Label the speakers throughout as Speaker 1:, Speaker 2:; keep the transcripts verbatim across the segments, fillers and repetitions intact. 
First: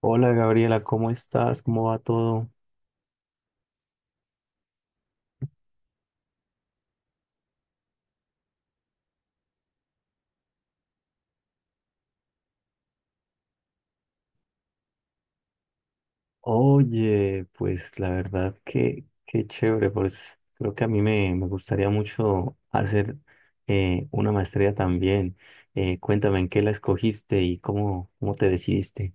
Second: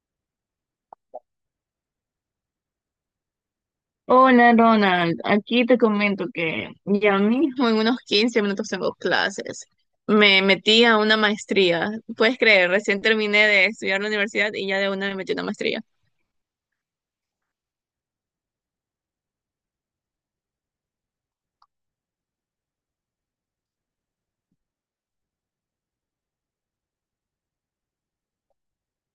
Speaker 1: Hola Gabriela, ¿cómo estás? ¿Cómo va todo?
Speaker 2: Hola Ronald, aquí te comento que ya mismo en unos quince minutos tengo clases. Me metí a una maestría. Puedes creer, recién terminé de estudiar la universidad y ya de una me metí a una maestría.
Speaker 1: Oye, pues la verdad que qué chévere, pues creo que a mí me, me gustaría mucho hacer eh, una maestría también. Eh, cuéntame en qué la escogiste y cómo, cómo te decidiste.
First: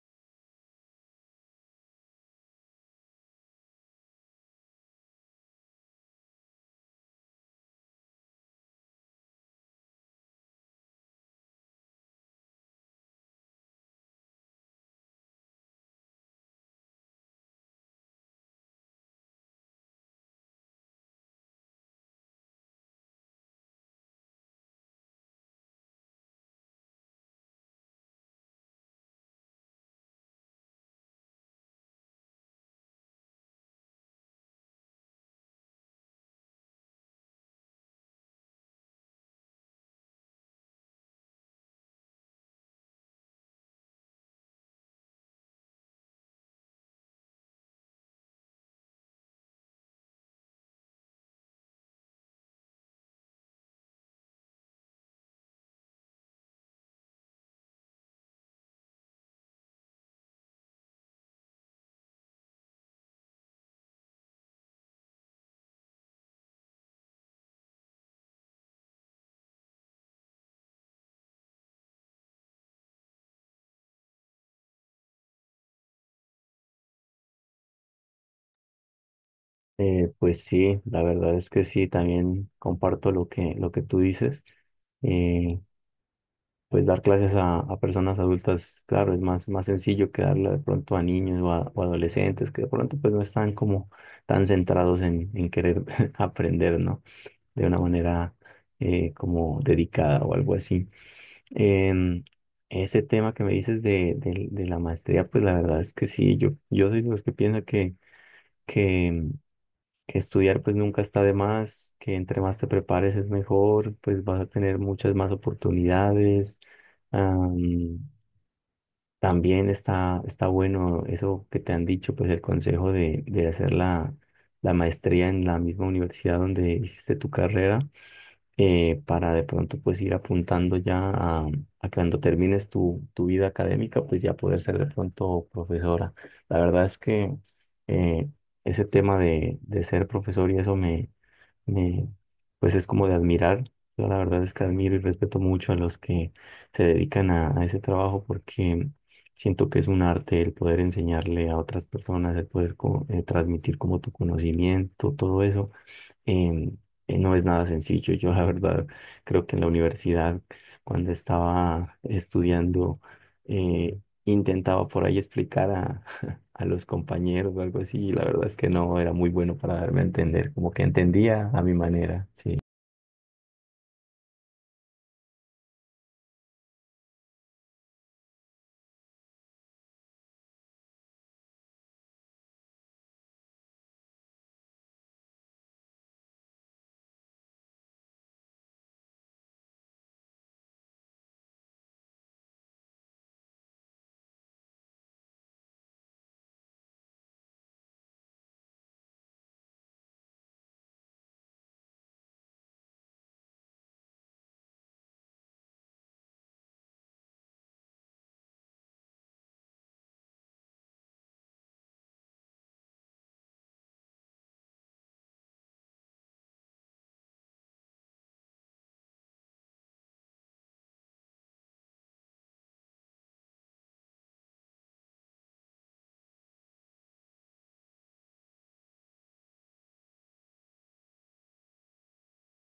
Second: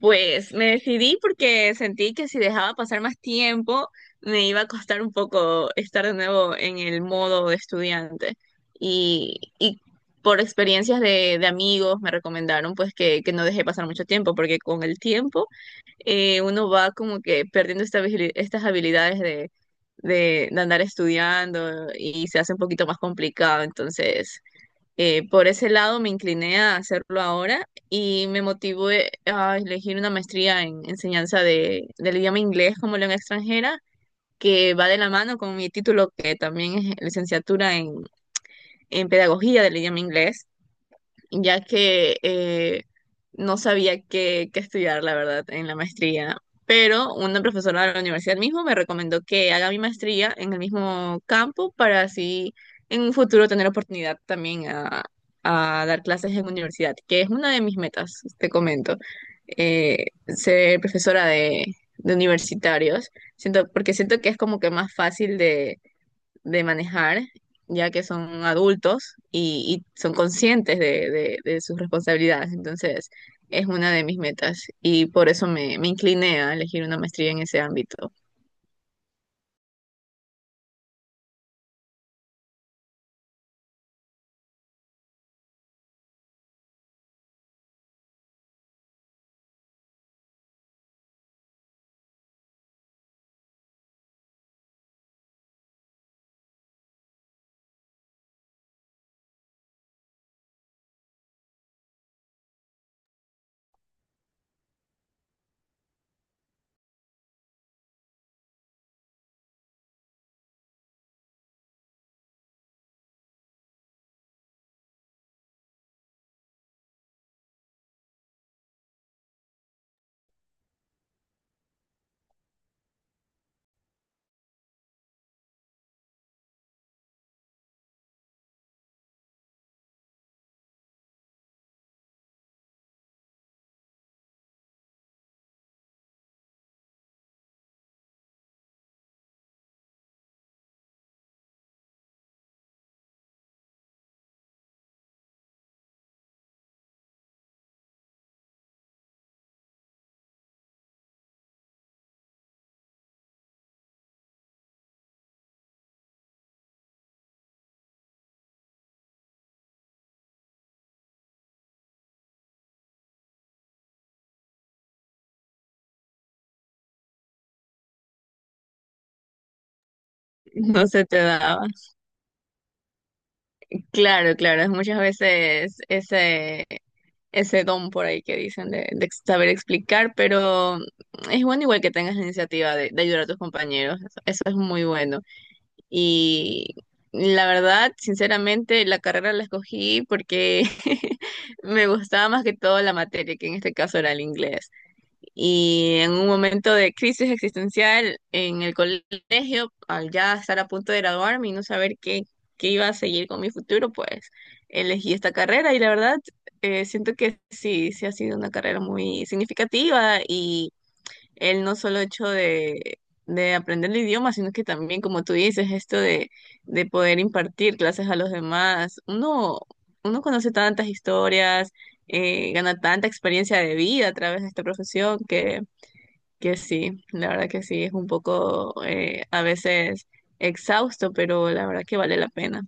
Speaker 2: Pues me decidí porque sentí que si dejaba pasar más tiempo me iba a costar un poco estar de nuevo en el modo de estudiante. Y, y por experiencias de, de amigos me recomendaron pues que, que no dejé pasar mucho tiempo porque con el tiempo eh, uno va como que perdiendo esta vigili- estas habilidades de, de, de andar estudiando y se hace un poquito más complicado. Entonces... Eh, por ese lado me incliné a hacerlo ahora y me motivé a elegir una maestría en enseñanza de, del idioma inglés como lengua extranjera, que va de la mano con mi título, que también es licenciatura en, en pedagogía del idioma inglés ya que eh, no sabía qué, qué estudiar, la verdad, en la maestría. Pero una profesora de la universidad mismo me recomendó que haga mi maestría en el mismo campo para así en un futuro tener oportunidad también a, a dar clases en universidad, que es una de mis metas, te comento. Eh, ser profesora de, de universitarios, siento, porque siento que es como que más fácil de de manejar, ya que son adultos y, y son conscientes de, de- de sus responsabilidades. Entonces, es una de mis metas y por eso me, me incliné a elegir una maestría en ese ámbito.
Speaker 1: Eh, pues sí, la verdad es que sí, también comparto lo que, lo que tú dices. Pues dar clases a, a personas adultas, claro, es más, más sencillo que darle de pronto a niños o, a- o adolescentes que de pronto pues no están como tan centrados en, en querer aprender, ¿no? De una manera eh, como dedicada o algo así. Em, ese tema que me dices de, de, de la maestría, pues la verdad es que sí, yo, yo soy de los que piensa que, que, em, que estudiar pues nunca está de más, que entre más te prepares es mejor, pues vas a tener muchas más oportunidades. También está, está bueno eso que te han dicho, pues el consejo de, de hacer la, la maestría en la misma universidad donde hiciste tu carrera, eh, para de pronto pues ir apuntando ya a, a cuando termines tu, tu vida académica, pues ya poder ser de pronto profesora. La verdad es que eh, ese tema de, de ser profesor y eso eh, pues es como de admirar. Yo la verdad es que admiro y respeto mucho a los que se dedican a, a ese trabajo porque siento que es un arte el poder enseñarle a otras personas, el poder co- eh, transmitir como tu conocimiento, todo eso em, eh, no es nada sencillo. Yo la verdad creo que en la universidad, cuando estaba estudiando, eh, intentaba por ahí explicar a, a los compañeros o algo así, y la verdad es que no era muy bueno para darme a entender, como
Speaker 2: No
Speaker 1: que
Speaker 2: se te
Speaker 1: entendía
Speaker 2: daba.
Speaker 1: a mi manera, sí.
Speaker 2: Claro, claro, es muchas veces ese, ese don por ahí que dicen de, de saber explicar, pero es bueno igual que tengas la iniciativa de, de ayudar a tus compañeros. Eso es muy bueno. Y la verdad, sinceramente, la carrera la escogí porque me gustaba más que todo la materia, que en este caso era el inglés. Y en un momento de crisis existencial en el colegio, al ya estar a punto de graduarme y no saber qué, qué iba a seguir con mi futuro, pues elegí esta carrera y la verdad, eh, siento que sí, sí ha sido una carrera muy significativa y el no solo hecho de, de aprender el idioma, sino que también, como tú dices, esto de, de poder impartir clases a los demás. Uno, uno conoce tantas historias, eh, gana tanta experiencia de vida a través de esta profesión que, que sí, la verdad que sí, es un poco eh, a veces exhausto, pero la verdad que vale la pena.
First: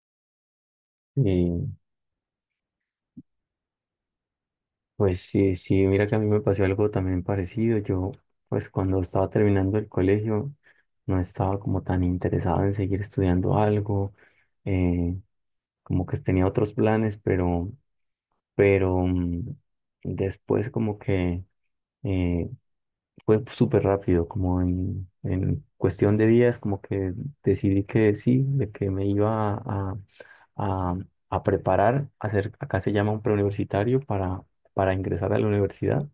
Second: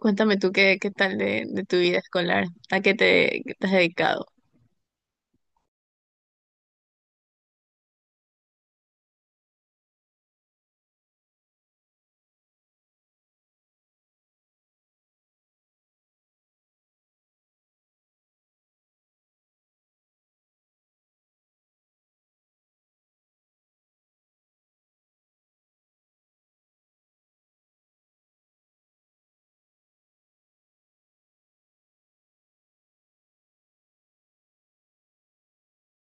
Speaker 2: Cuéntame tú qué, qué tal de, de
Speaker 1: Y
Speaker 2: tu vida escolar, a qué te, qué te has dedicado.
Speaker 1: pues sí, sí, mira que a mí me pasó algo también parecido. Yo, pues cuando estaba terminando el colegio, no estaba como tan interesado en seguir estudiando algo, eh, como que tenía otros planes, pero pero mm, después como que eh, fue súper rápido, como en, en cuestión de días, como que decidí que sí, de que me iba a, a, a preparar, a hacer, acá se llama un preuniversitario para, para ingresar a la universidad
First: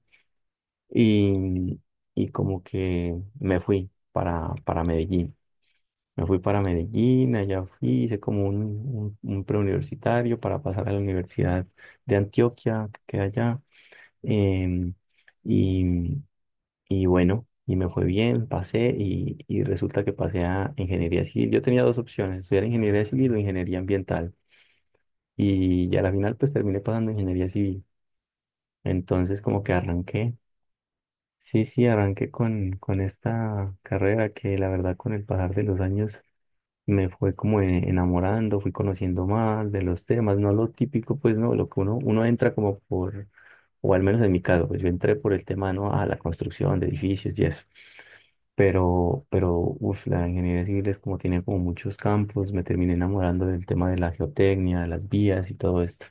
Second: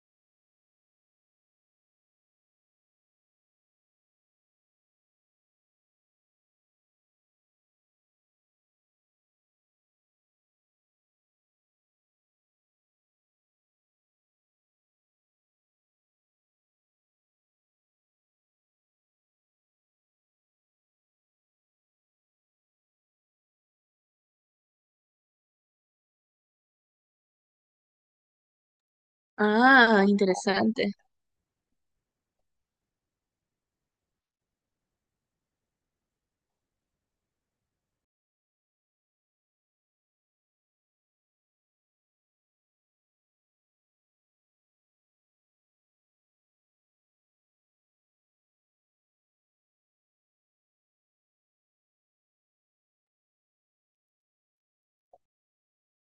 Speaker 1: y, y como que me fui para, para Medellín. Me fui para Medellín, allá fui, hice como un, un, un preuniversitario para pasar a la Universidad de Antioquia, que queda allá, em, y, y bueno, y me fue bien, pasé y, y resulta que pasé a ingeniería civil. Yo tenía dos opciones, estudiar ingeniería civil o ingeniería ambiental. Y ya a la final pues terminé pasando ingeniería civil. Entonces como que
Speaker 2: Ah,
Speaker 1: arranqué,
Speaker 2: interesante.
Speaker 1: sí, sí, arranqué con, con esta carrera que la verdad con el pasar de los años me fue como e- enamorando, fui conociendo más de los temas, no lo típico, pues no, lo que uno, uno entra como por, o al menos en mi caso, pues yo entré por el tema, ¿no? A la construcción de edificios y eso. Pero, pero, uf, la ingeniería civil es como tiene como muchos campos, me terminé enamorando del tema de la geotecnia, de las vías y todo esto.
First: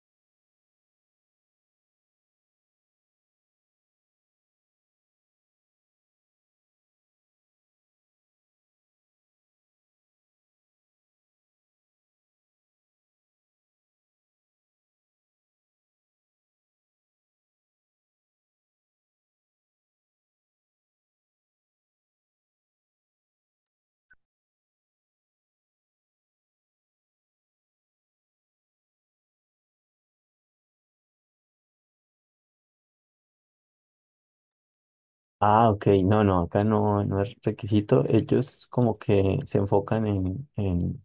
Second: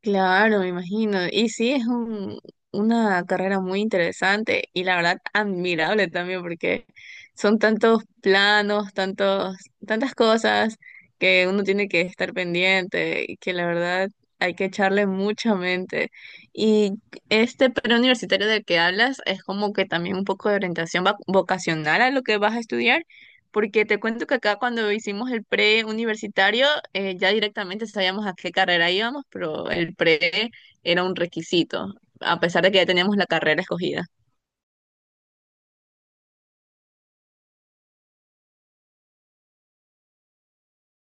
Speaker 2: Claro, me imagino. Y sí, es un, una carrera muy interesante y la verdad admirable también porque son tantos planos, tantos, tantas cosas que uno tiene que estar pendiente y que la verdad hay que echarle mucha mente. Y este preuniversitario del que hablas es como que también un poco de orientación va- vocacional a lo que vas a estudiar. Porque te cuento que acá cuando hicimos el pre universitario, eh, ya directamente sabíamos a qué carrera íbamos, pero el pre era un requisito, a pesar de que ya teníamos la carrera escogida.
Speaker 1: Ah, ok, no, no, acá no, no es requisito. Ellos como que se enfocan en, en,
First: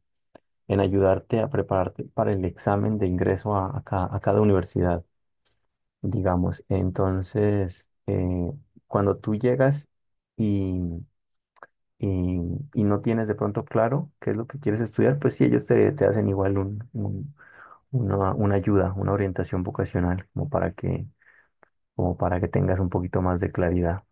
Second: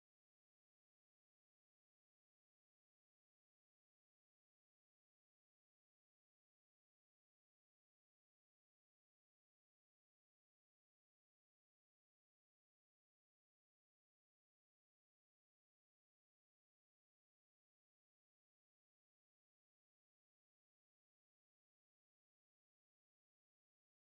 Speaker 1: en ayudarte a prepararte para el examen de ingreso a, a ca- a cada universidad, digamos. Entonces, eh, cuando tú llegas y, y- y no tienes de pronto claro qué es lo que quieres estudiar, pues sí, ellos te, te hacen igual un- un- una, una ayuda, una orientación vocacional, como para que como para que tengas un poquito más de claridad.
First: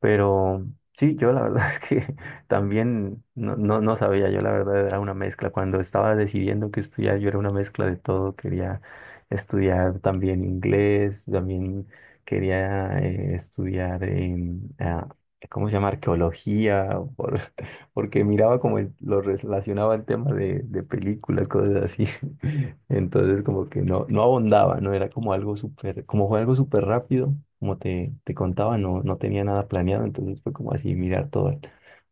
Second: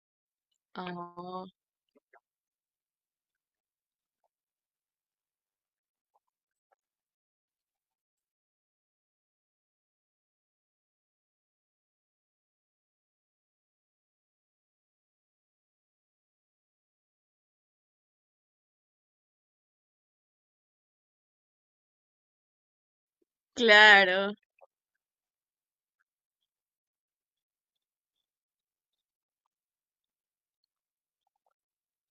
Speaker 1: Pero sí, yo la
Speaker 2: Oh,
Speaker 1: verdad es que también no, no, no sabía, yo la verdad era una mezcla. Cuando estaba decidiendo qué estudiar, yo era una mezcla de todo. Quería estudiar también inglés, también quería eh, estudiar, em, ah, ¿cómo se llama? Arqueología, por- porque miraba como el- lo relacionaba el tema de, de películas, cosas así. Entonces como que no, no
Speaker 2: claro.
Speaker 1: abondaba, no era como algo súper, como fue algo súper rápido, como te, te contaba, no, no tenía nada planeado, entonces fue como así mirar todo al-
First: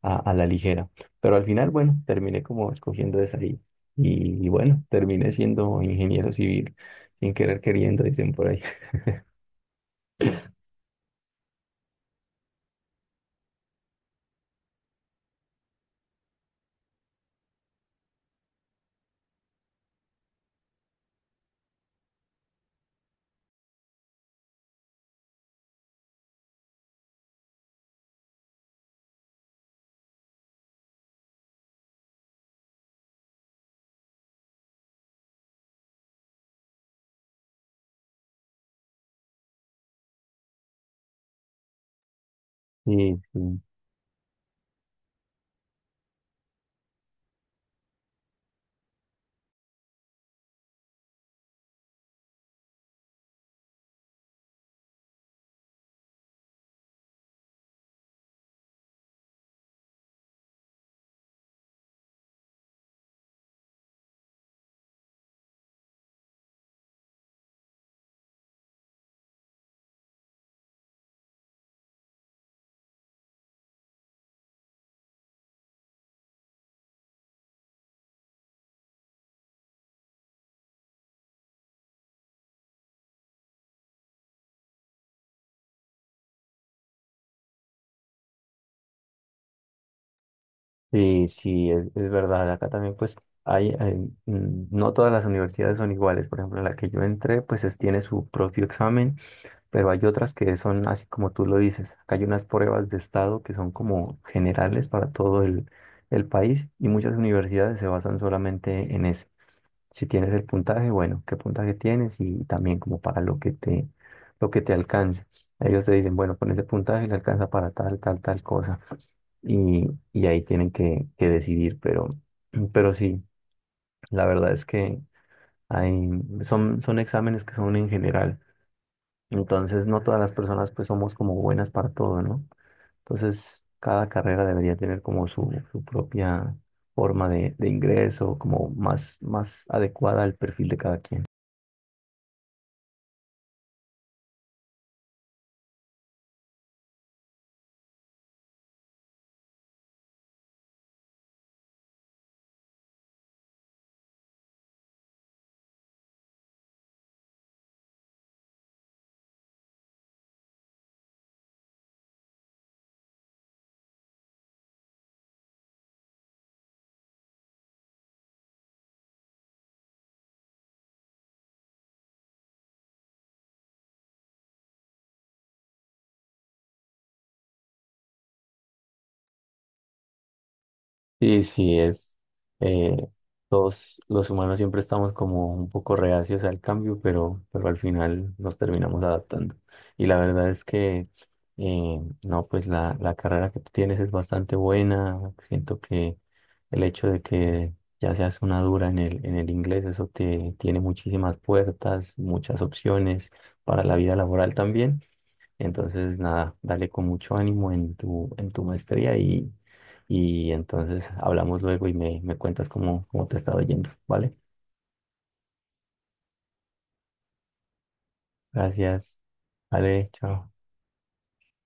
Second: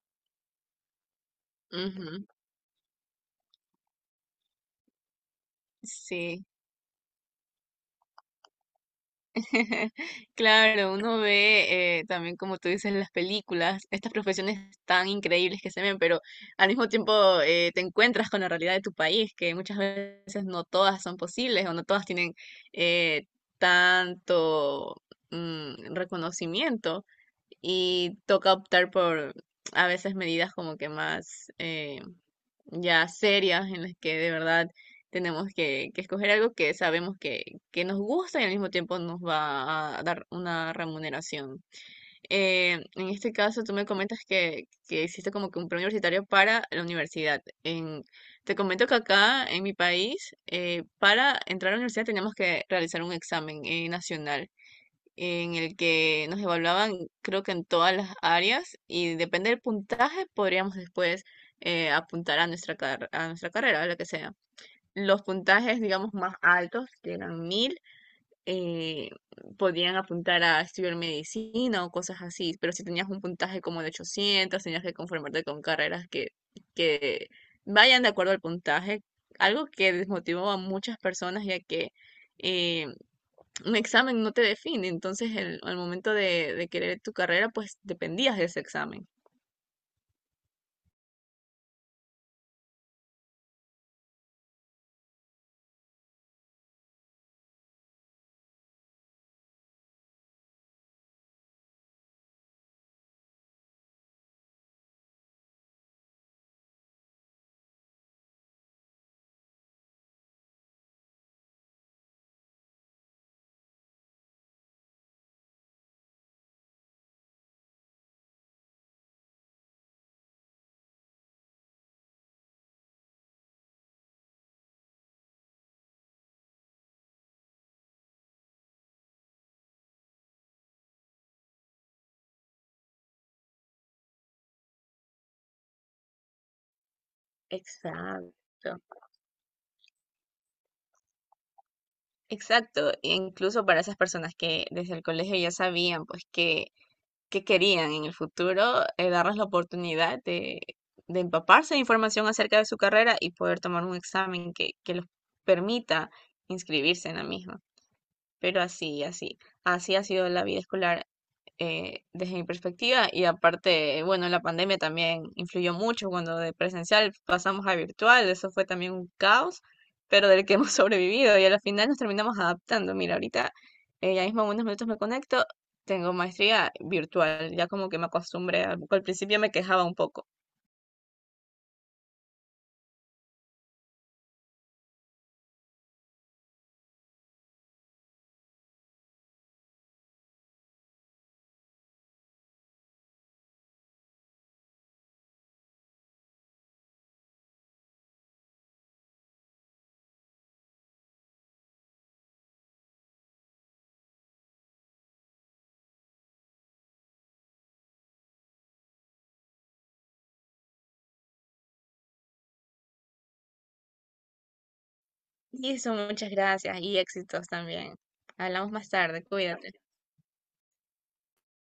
Speaker 1: a, a la ligera. Pero al final, bueno,
Speaker 2: Ujú.
Speaker 1: terminé como escogiendo esa y, y, y bueno, terminé siendo ingeniero
Speaker 2: Sí.
Speaker 1: civil, sin querer queriendo, dicen por ahí.
Speaker 2: Claro, uno ve eh, también, como tú dices, las películas, estas profesiones tan increíbles que se ven, pero al mismo tiempo eh, te encuentras con la realidad de tu país, que muchas veces no todas son posibles o no todas tienen eh, tanto mm, reconocimiento y toca optar por a veces medidas como que más, eh, ya serias en las que de verdad tenemos que, que escoger algo que sabemos que, que nos gusta y al mismo tiempo nos va a dar una remuneración. Eh, en
Speaker 1: Sí,
Speaker 2: este
Speaker 1: sí,
Speaker 2: caso, tú me comentas que, que hiciste como que un preuniversitario para la universidad. En- te comento que acá en mi país, eh, para entrar a la universidad tenemos que realizar un examen eh, nacional en el que nos evaluaban, creo que en todas las áreas, y depende del puntaje, podríamos después eh, apuntar a nuestra, car- a nuestra carrera, a la que sea. Los puntajes, digamos, más altos, que eran mil, eh, podían apuntar a estudiar medicina o cosas así, pero si tenías un puntaje como de ochocientos tenías que conformarte con carreras que, que vayan de acuerdo al puntaje, algo que desmotivó a muchas personas, ya que... eh, un examen no te define, entonces el- al momento de, de querer tu carrera, pues dependías de ese examen.
Speaker 1: sí, sí, es, es verdad. Acá también pues hay, hay, mm, no todas las universidades son iguales. Por ejemplo, la que yo entré pues es- tiene su propio examen, pero hay otras que son así como tú lo dices. Acá hay unas pruebas de estado que son como generales para todo el, el país y muchas universidades se basan solamente en eso. Si tienes el puntaje, bueno, qué puntaje tienes y también como para lo que te, lo que te alcance. Ellos te dicen, bueno, con ese puntaje le alcanza para tal, tal, tal cosa. Y, y ahí tienen que, que decidir, pero, pero sí, la verdad es que hay, son, son exámenes que son en general. Entonces, no todas las personas pues somos como buenas para todo, ¿no? Entonces, cada carrera debería tener como su, su propia forma de, de
Speaker 2: Exacto.
Speaker 1: ingreso, como más, más adecuada al perfil de cada quien.
Speaker 2: Exacto. E incluso para esas personas que desde el colegio ya sabían pues que, que querían en el futuro, eh, darles la oportunidad de, de empaparse de información acerca de su carrera y poder tomar un examen que, que los permita inscribirse en la misma. Pero así, así, así ha sido la vida escolar eh, desde mi perspectiva y aparte, bueno, la pandemia también influyó mucho cuando de presencial pasamos a virtual, eso fue también un caos, pero del que hemos sobrevivido y al final nos terminamos adaptando. Mira, ahorita eh, ya mismo en unos minutos me conecto, tengo maestría virtual, ya como que me acostumbré, al al principio me quejaba un poco.
Speaker 1: Sí, sí, es. eh, Todos los humanos siempre estamos como un poco reacios al cambio, pero, pero al final nos terminamos adaptando. Y la verdad es que, eh, no, pues la, la carrera que tú tienes es bastante buena. Siento que el hecho de que ya seas una dura en el, en el inglés, eso te tiene muchísimas puertas, muchas opciones para la vida laboral también. Entonces, nada, dale con mucho ánimo en tu, en tu maestría y, y entonces hablamos luego y me, me cuentas cómo, cómo te está yendo, ¿vale?
Speaker 2: Y eso, muchas gracias y éxitos también. Hablamos más
Speaker 1: Gracias.
Speaker 2: tarde, cuídate.
Speaker 1: Vale, chao.